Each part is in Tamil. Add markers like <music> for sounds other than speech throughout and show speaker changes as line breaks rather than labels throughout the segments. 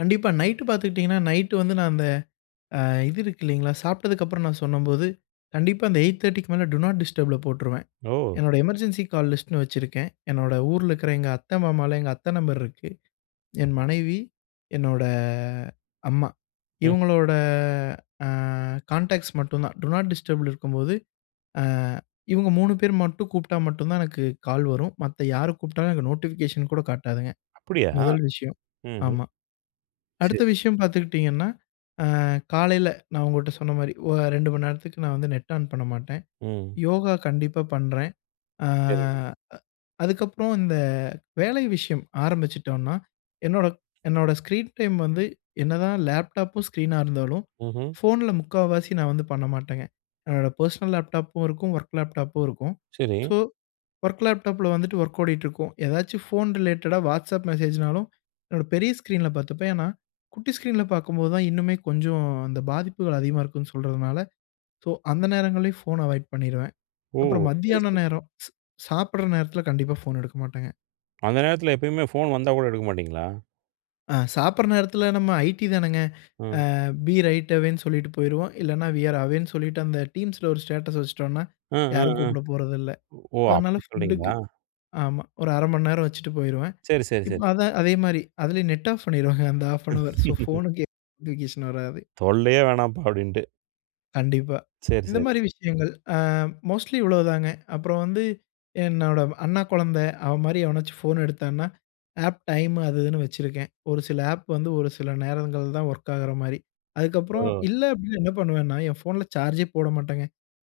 கண்டிப்பா. நைட்டு பார்த்துக்கிட்டீங்கன்னா, நைட் வந்து நான் அந்த அ இது இருக்கு இல்லைங்களா! சாப்பிட்டதுக்கப்புறம், நான் சொன்னம்போது கண்டிப்பா, அந்த 8:30க்கு மேல டூ நாட் டிஸ்டர்ப்ல போட்டுருவேன்.
ஓ!
என்னோட எமர்ஜென்சி கால் லிஸ்ட்டுன்னு வச்சிருக்கேன். என்னோட ஊர்ல இருக்கிற எங்க அத்தை, மாமாலாம் எங்க அத்த நம்பர் இருக்கு. என் மனைவி, என்னோட அம்மா.
ம்.
இவுங்களோட அ கான்டாக்ட்ஸ் மட்டும் தான். டூ நாட் டிஸ்டர்ல இருக்கும்போது, அ இவுங்க 3 பேர் மட்டும், கூப்பிட்டா மட்டும் தான் எனக்கு கால் வரும். மத்த யாரு கூப்பிட்டாலும் எனக்கு நோட்டிஃபிகேஷன் கூட காட்டாதுங்க.
அப்பிடியா?
முதல் விஷயம்,
ம்ஹ்ம்.
ஆமா. அடுத்த
சரி.
விஷயம் பார்த்துக்கிட்டீங்கனா, அ காலையில நான் உங்கட்ட சொன்னமாரி, ஒ 2:00 மணி நேரத்துக்கு நான் வந்து நெட் ஆன் பண்ண மாட்டேன்.
ம்.
யோகா கண்டிப்பா பண்றேன். அ
சரி.
அ அதுக்கப்புறம் இந்த வேலை விஷயம் ஆரம்பிச்சுட்டோன்னா, என்னோட என்னோட ஸ்க்ரீன் டைம் வந்து, என்னதான் லேப்டாப்பும் ஸ்க்ரீனா இருந்தாலும்,
ம்ஹ்ம்.
ஃபோன்ல முக்கால்வாசி நான் வந்து பண்ண மாட்டேங்க. என்னோட பெர்சனல் லேப்டாப்பும் இருக்கும். ஒர்க் லேப்டாப்பும் இருக்கும். ஸோ,
சரி.
வொர்க் லேப்டாபல வந்துவிட்டு ஒர்க் ஓடிட்டிருக்கும். ஏதாச்சு ஃபோன் ரிலேட்டடா WhatsApp மெசேஜ்னாலும், என்னோட பெரிய ஸ்கிரீன்ல பார்த்துப்பேன். ஏன்னா, குட்டி ஸ்கிரீன்ல பார்க்கும்போது தான் இன்னுமே கொஞ்சம் அந்த பாதிப்புகள் அதிகமா இருக்குன்னு சொல்றதனால, சோ, அந்த நேரங்கள்லையும் ஃபோன அவாய்ட் பண்ணிருவேன்.
ஓ!
அப்புறம்
சரி,
மத்தியான
சரி.
நேரம் ச் சாப்பிடுற நேரத்தில கண்டிப்பா ஃபோன எடுக்க மாட்டேங்க.
அந்த நேரத்தில எப்பயுமே ஃபோன் வந்தா கூட எடுக்க மாட்டீங்களா?
அ சாப்பிடுற நேரத்தில, நம்ம ஐடி தானேங்க.
ம்.
அ பி ரைட் அவேன்னு சொல்லிட்டு போயிருவோம். இல்லன்னா, வி ஆர் அவேன்னு சொல்லிட்டு, அந்த டீம்ஸ்ல ஒரு ஸ்டேட்டஸ் வச்சுட்டோன்னா,
அ, அ,
யாரும்
அ.
கூப்பிடப் போறதில்ல.
ஓ!
அதனால
அப்பிடி
ஃபுட்டுக்கு
சொல்றீங்களா?
ஆமா, ஒரு 1/2 மணி நேரம் வச்சுட்டு போயிருவேன்.
சரி, சரி,
இப்போ
சரி.
அதே அதே மாரி அதிலேயும் நெட் ஆஃப் பண்ணிருவேங்க, அந்த ஆஃப் அன் ஹவர். ஸோ,
<laughs>
ஃபோனுக்கு <unintelligible> நோட்டிபிகேஷன் வராது.
"தொல்லயே வேணாம்ப்பா!" அப்பிடின்ட்டு.
கண்டிப்பா.
சரி, சரி.
இந்தமாரி விஷயங்கள். அ மோஸ்ட்லி இவ்ளோதாங்க. அப்புறம் வந்து, என்னோட அண்ணா குழந்தை. அவன்மாரி எவனாச்சும் ஃபோன் எடுத்தான்னா, ஆப் டைம் அது இதுன்னு வச்சிருக்கேன். ஒரு சில ஆப் வந்து ஒரு சில நேரங்கள்தான் ஒர்க் ஆகிற மாரி. அதுக்கப்புறம்,
ஒ!
இல்ல அப்பிடின்னா என்ன பண்ணுவேன்னா, என் ஃபோன்ல சார்ஜே போட மாட்டேங்க.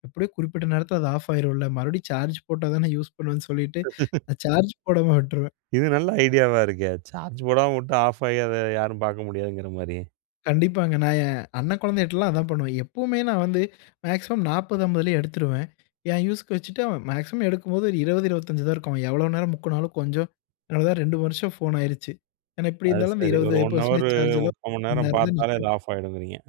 எப்பிடியோ குறிப்பிட்ட நேரத்தில அது ஆஃப் ஆகிரும்ல. மறுபடியும் சார்ஜ் போட்டா தானே யூஸ் பண்ணுவேன்னு சொல்லிட்டு,
<laughs>
நான் சார்ஜ் போடாம விட்டுருவேன்.
இது நல்ல ஐடியாவா இருக்கே! சார்ஜ் போடாம வுட்டு ஆஃப் ஆயி, அத யாரும் பார்க்க முடியாதுங்கிற மாரி.
கண்டிப்பாங்க. நான் என் அண்ணன் குழந்தைகிட்டலாம் அதான் பண்ணுவேன். எப்பவுமே நான் வந்து மேக்ஸிமம் 40, 50 லேயே எடுத்துருவேன். என் யூசுக்கு வச்சுட்டு, அவன் மேக்ஸிமம் எடுக்கும்போது ஒரு 20, 25 தான் இருக்கும். அவன் எவ்வளவு நேரம் முக்குனாலும், கொஞ்சம் அவ்ளதான் 2 வருஷம் ஃபோன் ஆகிருச்சு. ஏன்னா எப்பிடி
அது
இருந்தாலும் அந்த
சரி. ஒரு
20
1:00 ஹவரு,
பர்சென்டேஜ் சார்ஜ்லாம்
3/4 மணி
<unintelligible> மணி
நேரம்
நேரந்தான்
பார்த்தாலே அது
நிக்கும்.
ஆஃப் ஆயிடுங்குறீங்க.